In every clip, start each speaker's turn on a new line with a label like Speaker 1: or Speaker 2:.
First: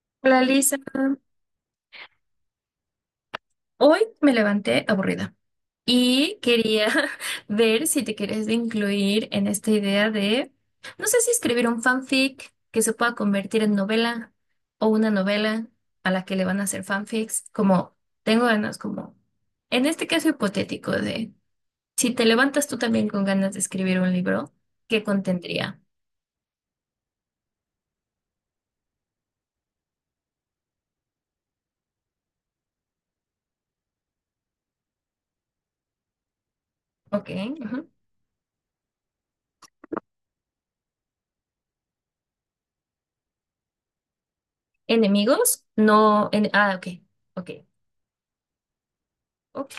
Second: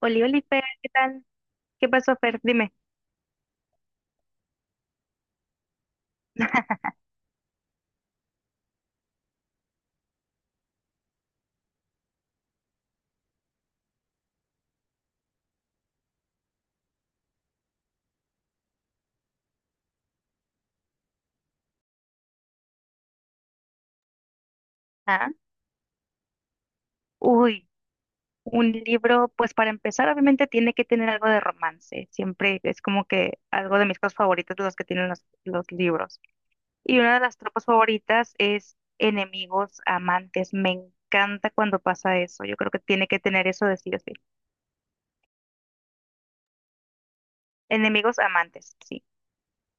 Speaker 1: Oli,
Speaker 2: Hola
Speaker 1: oli, Fer,
Speaker 2: Lisa,
Speaker 1: ¿qué tal? ¿Qué pasó, Fer? Dime.
Speaker 2: hoy me levanté aburrida y quería ver si te quieres incluir en esta idea de, no sé si escribir un fanfic que se pueda convertir en novela o una novela a la que le van a hacer fanfics, como tengo ganas, como en este caso hipotético de, si te levantas tú también con ganas de escribir un libro, ¿qué
Speaker 1: Ajá.
Speaker 2: contendría?
Speaker 1: Uy, un libro, pues para empezar, obviamente tiene que tener algo de romance. Siempre es como que algo de mis cosas favoritas de los que tienen los libros. Y una de
Speaker 2: Ok,
Speaker 1: las tropas
Speaker 2: ujú.
Speaker 1: favoritas es enemigos amantes. Me encanta cuando pasa eso. Yo creo que tiene que tener eso de sí o sí.
Speaker 2: ¿Enemigos? No, ok, ok,
Speaker 1: Enemigos amantes, sí.
Speaker 2: ok.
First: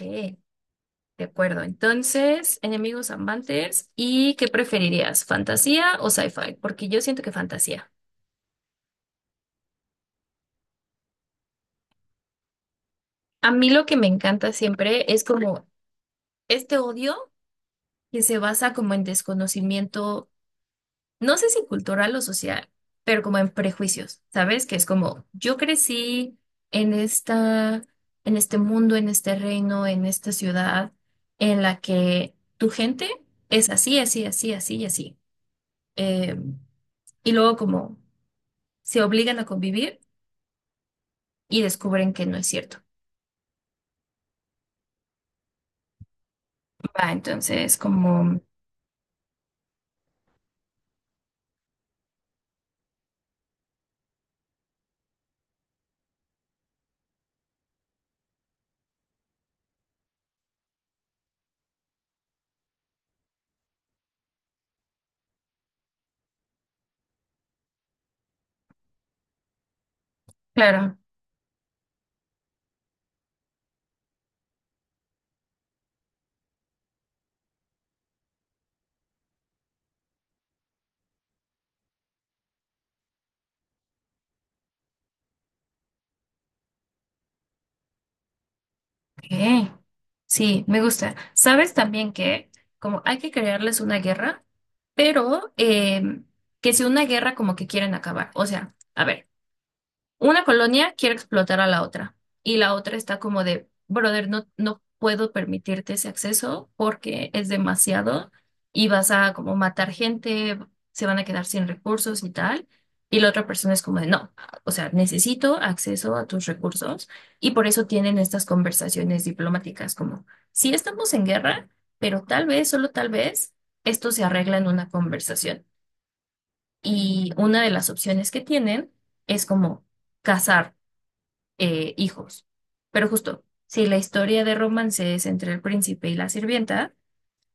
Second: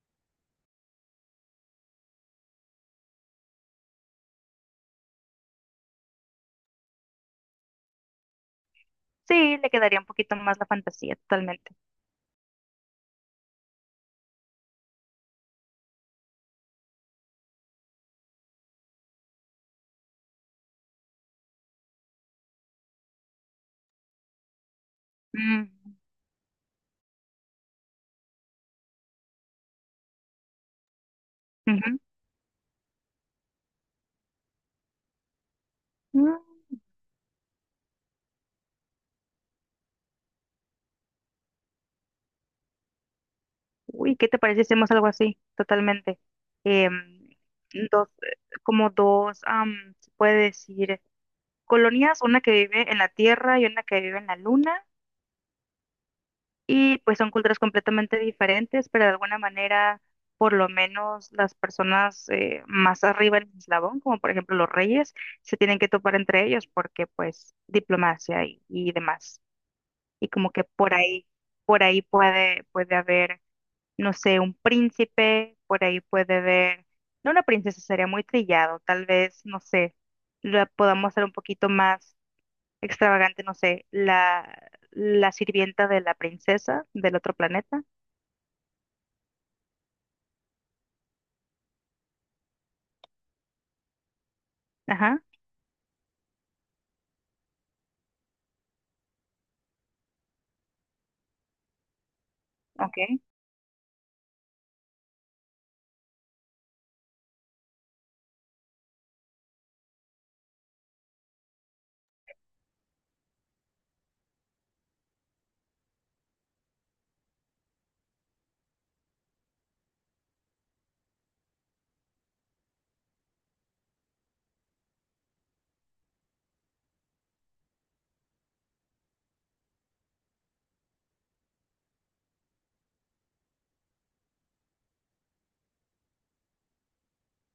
Speaker 2: De acuerdo, entonces, enemigos amantes, ¿y qué preferirías? ¿Fantasía o sci-fi? Porque yo siento que fantasía.
Speaker 1: Sí, le quedaría un poquito más la fantasía, totalmente.
Speaker 2: A mí lo que me encanta siempre es como este odio que se basa como en desconocimiento, no sé si cultural o social, pero como en prejuicios, ¿sabes? Que es como yo
Speaker 1: Mm,
Speaker 2: crecí en esta, en este mundo, en este reino, en esta ciudad en la que tu gente es así, así, así, así y así.
Speaker 1: ujú.
Speaker 2: Em, y luego como se obligan a convivir y descubren que no es cierto.
Speaker 1: Uy, ¿qué te parece si hacemos algo así? Totalmente.
Speaker 2: Va,
Speaker 1: Em,
Speaker 2: entonces,
Speaker 1: dos,
Speaker 2: como,
Speaker 1: como dos, se puede decir, colonias, una que vive en la Tierra y una que vive en la Luna, y pues son culturas completamente diferentes, pero de alguna manera, por lo menos las personas más arriba en el eslabón, como por ejemplo los reyes, se tienen que topar entre ellos porque pues diplomacia y demás. Y como que
Speaker 2: claro,
Speaker 1: por ahí puede haber no sé, un príncipe, por ahí puede ver, no una princesa, sería muy trillado, tal vez, no sé, la podamos hacer un poquito más extravagante, no sé, la sirvienta de la princesa del otro planeta,
Speaker 2: ok, sí, me gusta. Sabes también que, como hay que crearles una guerra,
Speaker 1: ajá,
Speaker 2: pero que sea una guerra como que quieren acabar. O sea, a ver. Una colonia quiere explotar a la otra y la otra
Speaker 1: ok.
Speaker 2: está como de, brother, no puedo permitirte ese acceso porque es demasiado y vas a como matar gente, se van a quedar sin recursos y tal. Y la otra persona es como de, no, o sea, necesito acceso a tus recursos y por eso tienen estas conversaciones diplomáticas como, sí estamos en guerra, pero tal vez, solo tal vez, esto se arregla en una conversación. Y una de las opciones que tienen es como cazar hijos. Pero justo, si la historia de romance es entre el príncipe y la sirvienta,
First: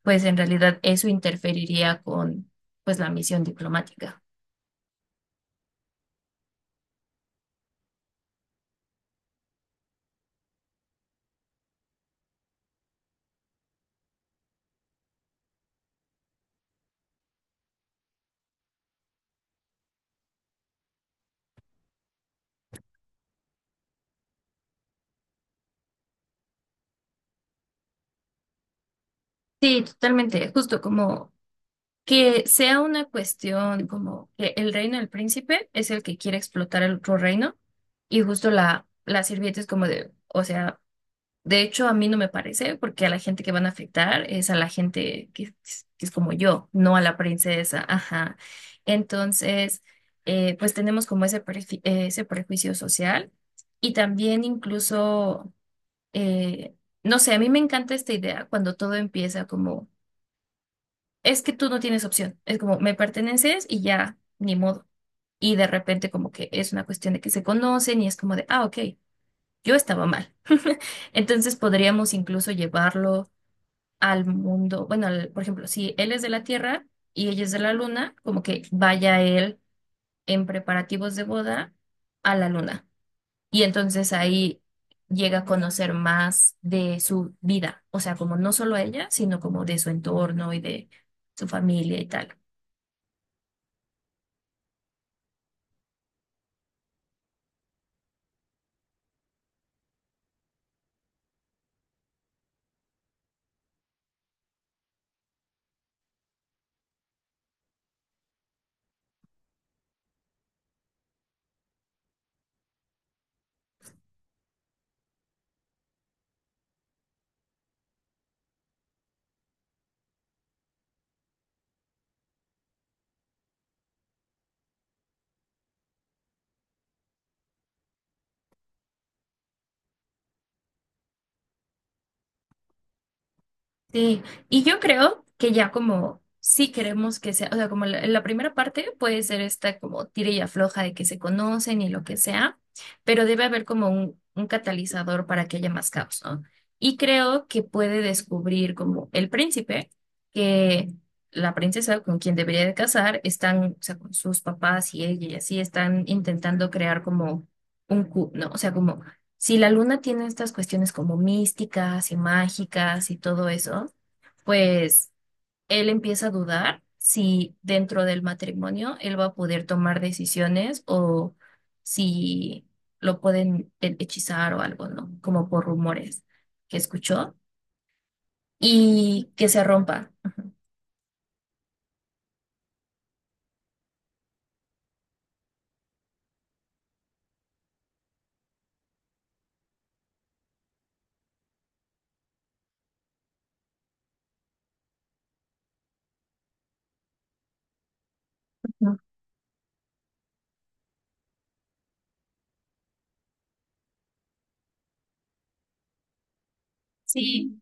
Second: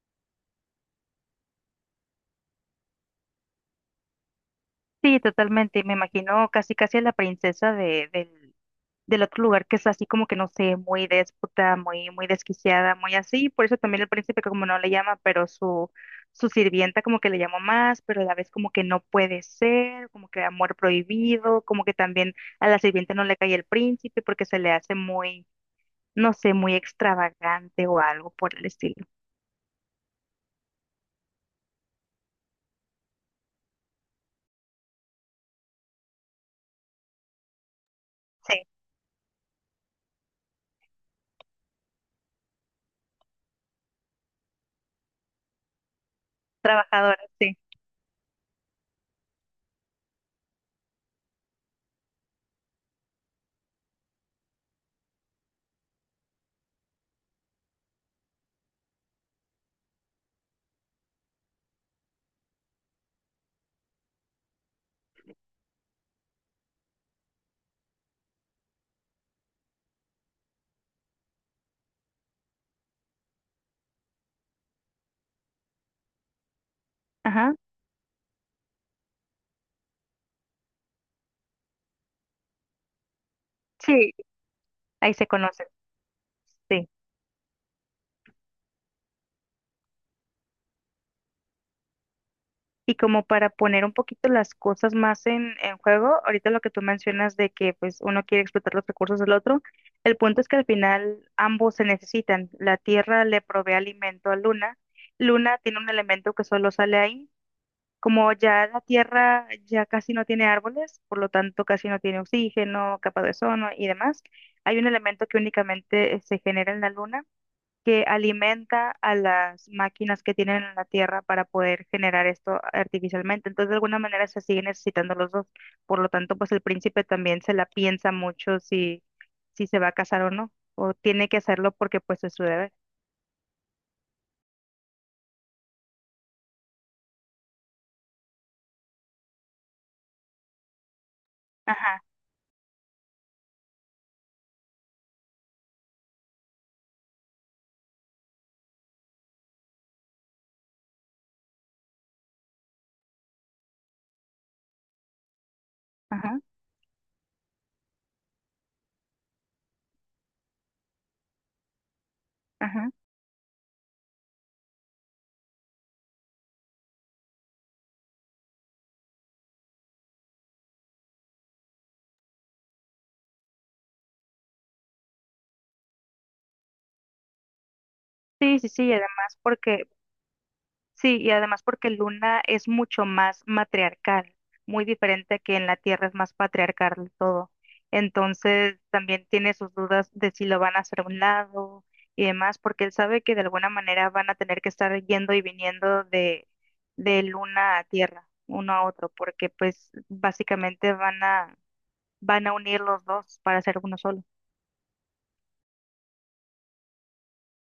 Speaker 2: pues en realidad eso interferiría con pues la misión diplomática.
Speaker 1: Sí, totalmente, me imagino casi casi a la princesa de, del otro lugar que es así como que no sé, muy déspota, muy, muy desquiciada, muy así, por eso también el príncipe como no le llama, pero su sirvienta como que le llamó más, pero a la vez como que no puede ser, como que amor prohibido, como que también a la sirvienta no le cae el príncipe porque se le hace muy, no sé, muy extravagante o algo por el estilo.
Speaker 2: Sí, totalmente, justo como que sea una cuestión como que el reino del príncipe es el que quiere explotar el otro reino y justo
Speaker 1: Sí,
Speaker 2: la sirvienta es como de, o sea, de hecho, a mí no me parece, porque a la gente que van a afectar es a la gente que es como yo, no a la
Speaker 1: trabajadora, sí.
Speaker 2: princesa. Ajá. Entonces, pues tenemos como ese, ese prejuicio social y también incluso, eh, no sé, a mí me encanta esta idea cuando todo empieza como, es que tú no tienes opción, es como, me perteneces y ya, ni modo. Y de repente como que es una cuestión de que se conocen y es como de, ah, ok, yo estaba mal. Entonces podríamos incluso llevarlo al mundo, bueno, al- por ejemplo, si él es de la Tierra y ella es
Speaker 1: Ajá,
Speaker 2: de la Luna, como que vaya él en preparativos de boda a la Luna. Y
Speaker 1: sí,
Speaker 2: entonces ahí
Speaker 1: ahí se
Speaker 2: llega a
Speaker 1: conocen,
Speaker 2: conocer más
Speaker 1: sí.
Speaker 2: de su vida, o sea, como no solo a ella, sino como de su entorno y de su familia y tal.
Speaker 1: Y como para poner un poquito las cosas más en juego, ahorita lo que tú mencionas de que pues uno quiere explotar los recursos del otro, el punto es que al final ambos se necesitan. La Tierra le provee alimento a Luna. Luna tiene un elemento que solo sale ahí. Como ya la Tierra ya casi no tiene árboles, por lo tanto casi no tiene oxígeno, capa de ozono y demás, hay un elemento que únicamente se genera en la Luna que alimenta a las máquinas que tienen en la Tierra para poder generar esto artificialmente. Entonces, de alguna manera se sigue necesitando los dos. Por lo tanto, pues el príncipe también se la piensa mucho si, si se va a casar o no, o tiene que hacerlo porque pues es su deber.
Speaker 2: Sí, y yo creo que ya como sí queremos que sea, o sea, como la primera parte puede ser esta como tira y afloja de que se conocen y
Speaker 1: Ajá,
Speaker 2: lo que sea, pero debe haber como un catalizador para que haya más caos, ¿no? Y creo que puede descubrir como el príncipe que la princesa con quien debería de casar están, o sea, con sus papás y ella y así están
Speaker 1: ajá,
Speaker 2: intentando crear como un cu, ¿no? O sea, como... Si la luna tiene estas cuestiones como místicas y
Speaker 1: ajá.
Speaker 2: mágicas y todo eso, pues él empieza a dudar si dentro del matrimonio él va a poder tomar decisiones o si lo pueden hechizar o algo, ¿no? Como por rumores que escuchó
Speaker 1: Sí, sí, sí, y
Speaker 2: y
Speaker 1: además
Speaker 2: que se
Speaker 1: porque
Speaker 2: rompa.
Speaker 1: sí, y además porque Luna es mucho más matriarcal, muy diferente que en la Tierra es más patriarcal todo. Entonces también tiene sus dudas de si lo van a hacer a un lado y demás, porque él sabe que de alguna manera van a tener que estar yendo y viniendo de Luna a Tierra, uno a
Speaker 2: Ujú.
Speaker 1: otro, porque pues básicamente van a, van a unir los dos para hacer uno solo.
Speaker 2: Sí,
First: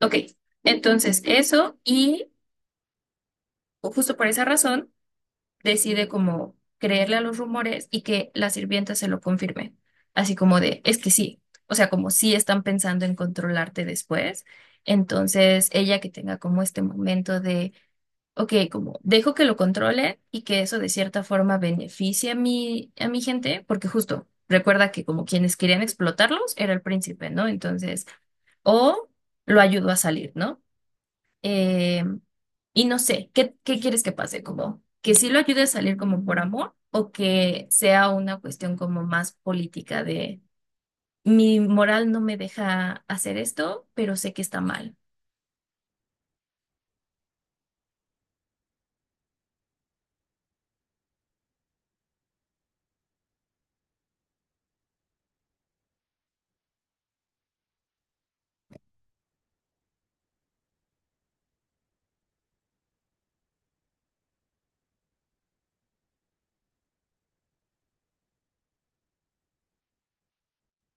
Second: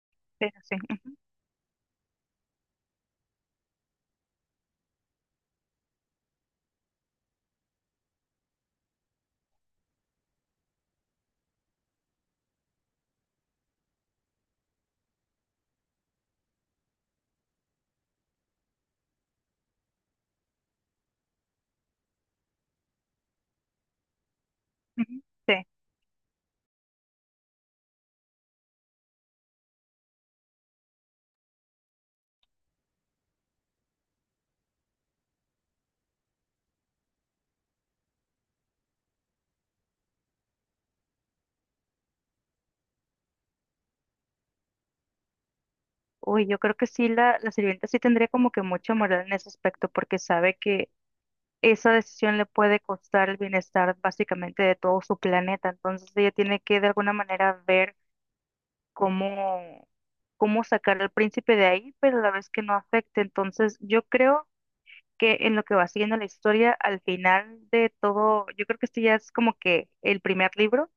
Speaker 2: ok.
Speaker 1: Pero sí. ujú,
Speaker 2: Entonces, eso y justo por esa razón, decide como creerle a los rumores y que la sirvienta se lo confirme, así como de, es que sí, o sea, como sí están pensando en controlarte después, entonces ella que tenga como este momento de, ok, como dejo que lo controle y que eso de cierta forma beneficie a mi gente, porque justo recuerda que
Speaker 1: ujú,
Speaker 2: como
Speaker 1: sí.
Speaker 2: quienes querían explotarlos era el príncipe, ¿no? Entonces, o lo ayudó a salir, ¿no? Eh, y no sé, ¿qué, qué quieres que pase? Como que sí lo ayude a salir como por amor o que sea una cuestión como más política de mi moral no me deja hacer esto, pero sé que está mal.
Speaker 1: Uy, yo creo que sí, la sirvienta sí tendría como que mucha moral en ese aspecto, porque sabe que esa decisión le puede costar el bienestar básicamente de todo su planeta. Entonces ella tiene que de alguna manera ver cómo, cómo sacar al príncipe de ahí, pero a la vez que no afecte. Entonces yo creo que en lo que va siguiendo la historia, al final de todo, yo creo que este ya es como que el primer libro,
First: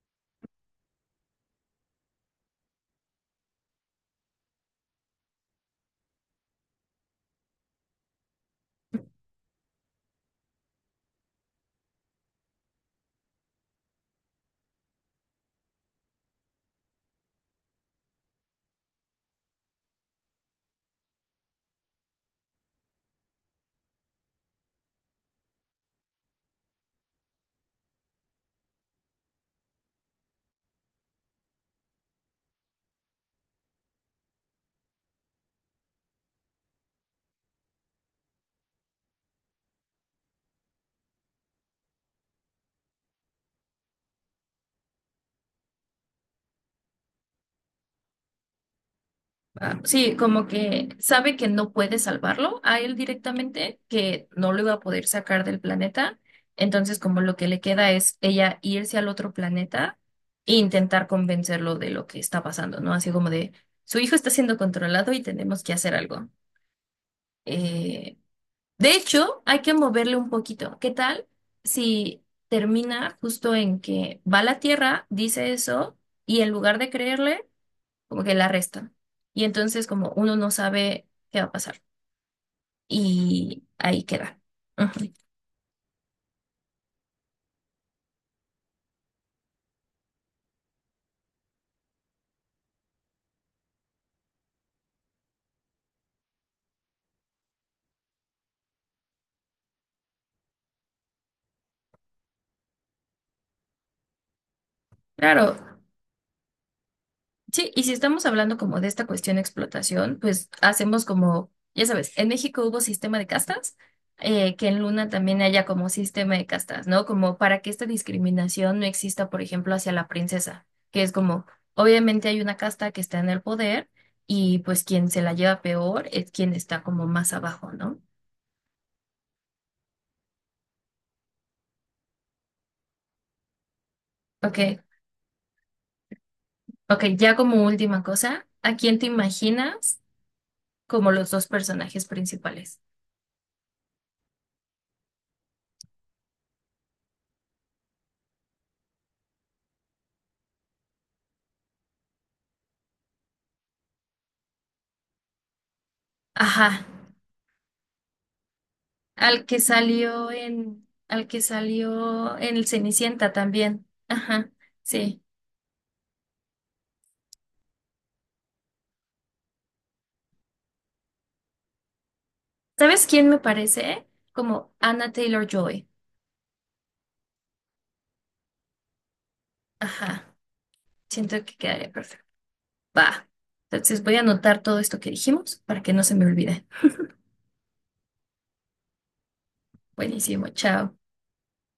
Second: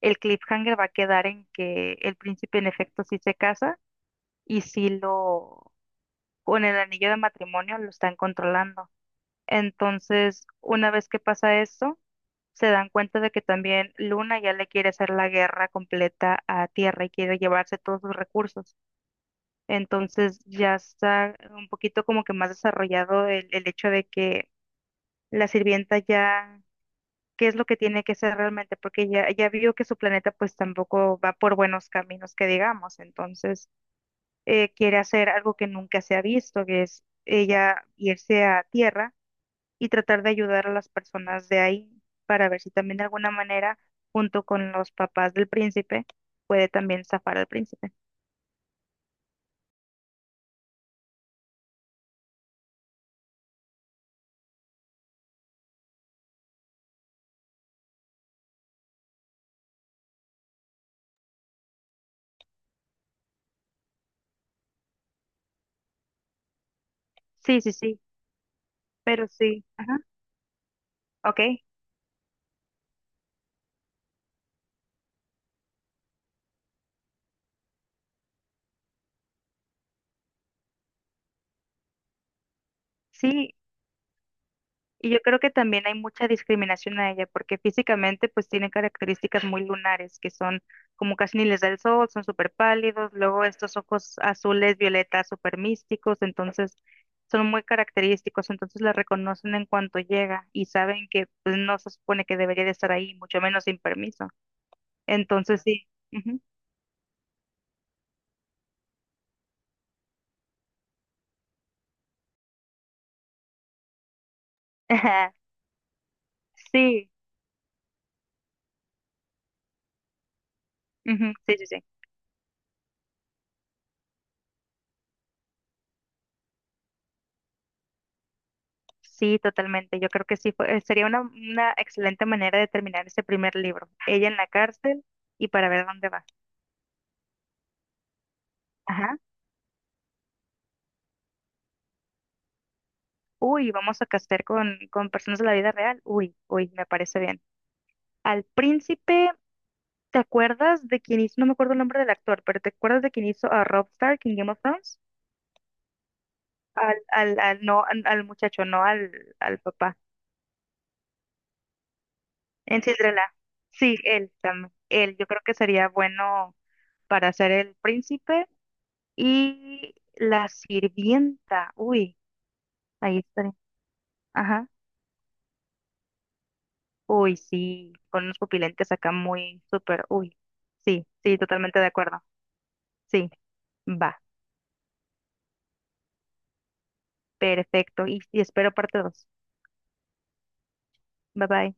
Speaker 1: el cliffhanger va a quedar en que el príncipe en efecto sí se casa y sí lo, con el anillo de matrimonio lo están controlando. Entonces, una vez que pasa eso, se dan cuenta de que también Luna ya le quiere hacer la guerra completa a Tierra y quiere llevarse todos sus recursos. Entonces ya está un poquito como que más desarrollado el hecho de que la sirvienta ya, ¿qué es lo que tiene que hacer realmente? Porque ya vio que su planeta pues tampoco va por buenos caminos que digamos. Entonces quiere hacer algo que nunca se ha visto, que es ella irse a Tierra y tratar de ayudar a las personas de ahí para ver si también de alguna manera, junto con los papás del príncipe, puede también zafar al príncipe.
Speaker 2: Ah, sí, como que sabe que no puede salvarlo a él directamente, que no lo iba a poder sacar del planeta. Entonces, como lo que le queda es ella irse al otro planeta e intentar convencerlo de lo que está pasando, ¿no? Así como de, su hijo está siendo controlado y tenemos que hacer algo.
Speaker 1: Sí, sí, sí,
Speaker 2: Eh, de
Speaker 1: pero
Speaker 2: hecho, hay
Speaker 1: sí,
Speaker 2: que
Speaker 1: ajá,
Speaker 2: moverle un poquito. ¿Qué tal
Speaker 1: ok,
Speaker 2: si termina justo en que va a la Tierra, dice eso, y en lugar de creerle como que la resta? Y entonces como uno no sabe qué va a pasar.
Speaker 1: sí.
Speaker 2: Y ahí queda.
Speaker 1: Y
Speaker 2: Ujú.
Speaker 1: yo creo que también hay mucha discriminación a ella, porque físicamente pues tiene características muy lunares, que son como casi ni les da el sol, son súper pálidos, luego estos ojos azules, violetas, súper místicos, entonces son muy característicos, entonces la reconocen en cuanto llega y saben que pues no se supone que debería de estar ahí, mucho menos sin permiso.
Speaker 2: Claro,
Speaker 1: Entonces sí. Ujú.
Speaker 2: sí, y si estamos hablando como de esta cuestión de explotación, pues hacemos como, ya sabes, en México hubo sistema de castas, que en Luna también haya como sistema de castas, ¿no?
Speaker 1: Sí,
Speaker 2: Como para que esta discriminación no exista, por ejemplo, hacia la princesa, que es
Speaker 1: ujú,
Speaker 2: como,
Speaker 1: sí, sí, sí.
Speaker 2: obviamente hay una casta que está en el poder y pues quien se la lleva peor es quien está como más abajo, ¿no?
Speaker 1: Sí, totalmente. Yo creo que sí sería una excelente manera de terminar ese primer libro. Ella en la
Speaker 2: Ok,
Speaker 1: cárcel y para ver dónde va.
Speaker 2: ok, ya como última cosa, ¿a quién te
Speaker 1: Ajá.
Speaker 2: imaginas como los dos personajes principales?
Speaker 1: Uy, vamos a castear con personas de la vida real. Uy, uy, me parece bien. Al príncipe, ¿te acuerdas de quién hizo? No me acuerdo el nombre del actor, pero ¿te acuerdas de quién hizo a Rob Stark en Game of Thrones?
Speaker 2: Ajá,
Speaker 1: No, al muchacho, no al,
Speaker 2: al que
Speaker 1: al papá.
Speaker 2: salió en, al que salió en el
Speaker 1: En Cinderella.
Speaker 2: Cenicienta también.
Speaker 1: Sí, él
Speaker 2: Ajá,
Speaker 1: también. Él,
Speaker 2: sí.
Speaker 1: yo creo que sería bueno para ser el príncipe. Y la sirvienta, uy,
Speaker 2: ¿Sabes
Speaker 1: ahí
Speaker 2: quién me
Speaker 1: estaré.
Speaker 2: parece?
Speaker 1: Ajá.
Speaker 2: Como Anna Taylor-Joy.
Speaker 1: Uy, sí, con unos pupilentes acá muy súper,
Speaker 2: Ajá,
Speaker 1: uy. Sí,
Speaker 2: siento
Speaker 1: sí,
Speaker 2: que
Speaker 1: totalmente de
Speaker 2: quedaría
Speaker 1: acuerdo.
Speaker 2: perfecto. Va.
Speaker 1: Sí,
Speaker 2: Entonces voy a
Speaker 1: va,
Speaker 2: anotar todo esto que dijimos para que no se me olvide.
Speaker 1: perfecto. Y espero parte dos.
Speaker 2: Buenísimo, chao.
Speaker 1: Bye bye.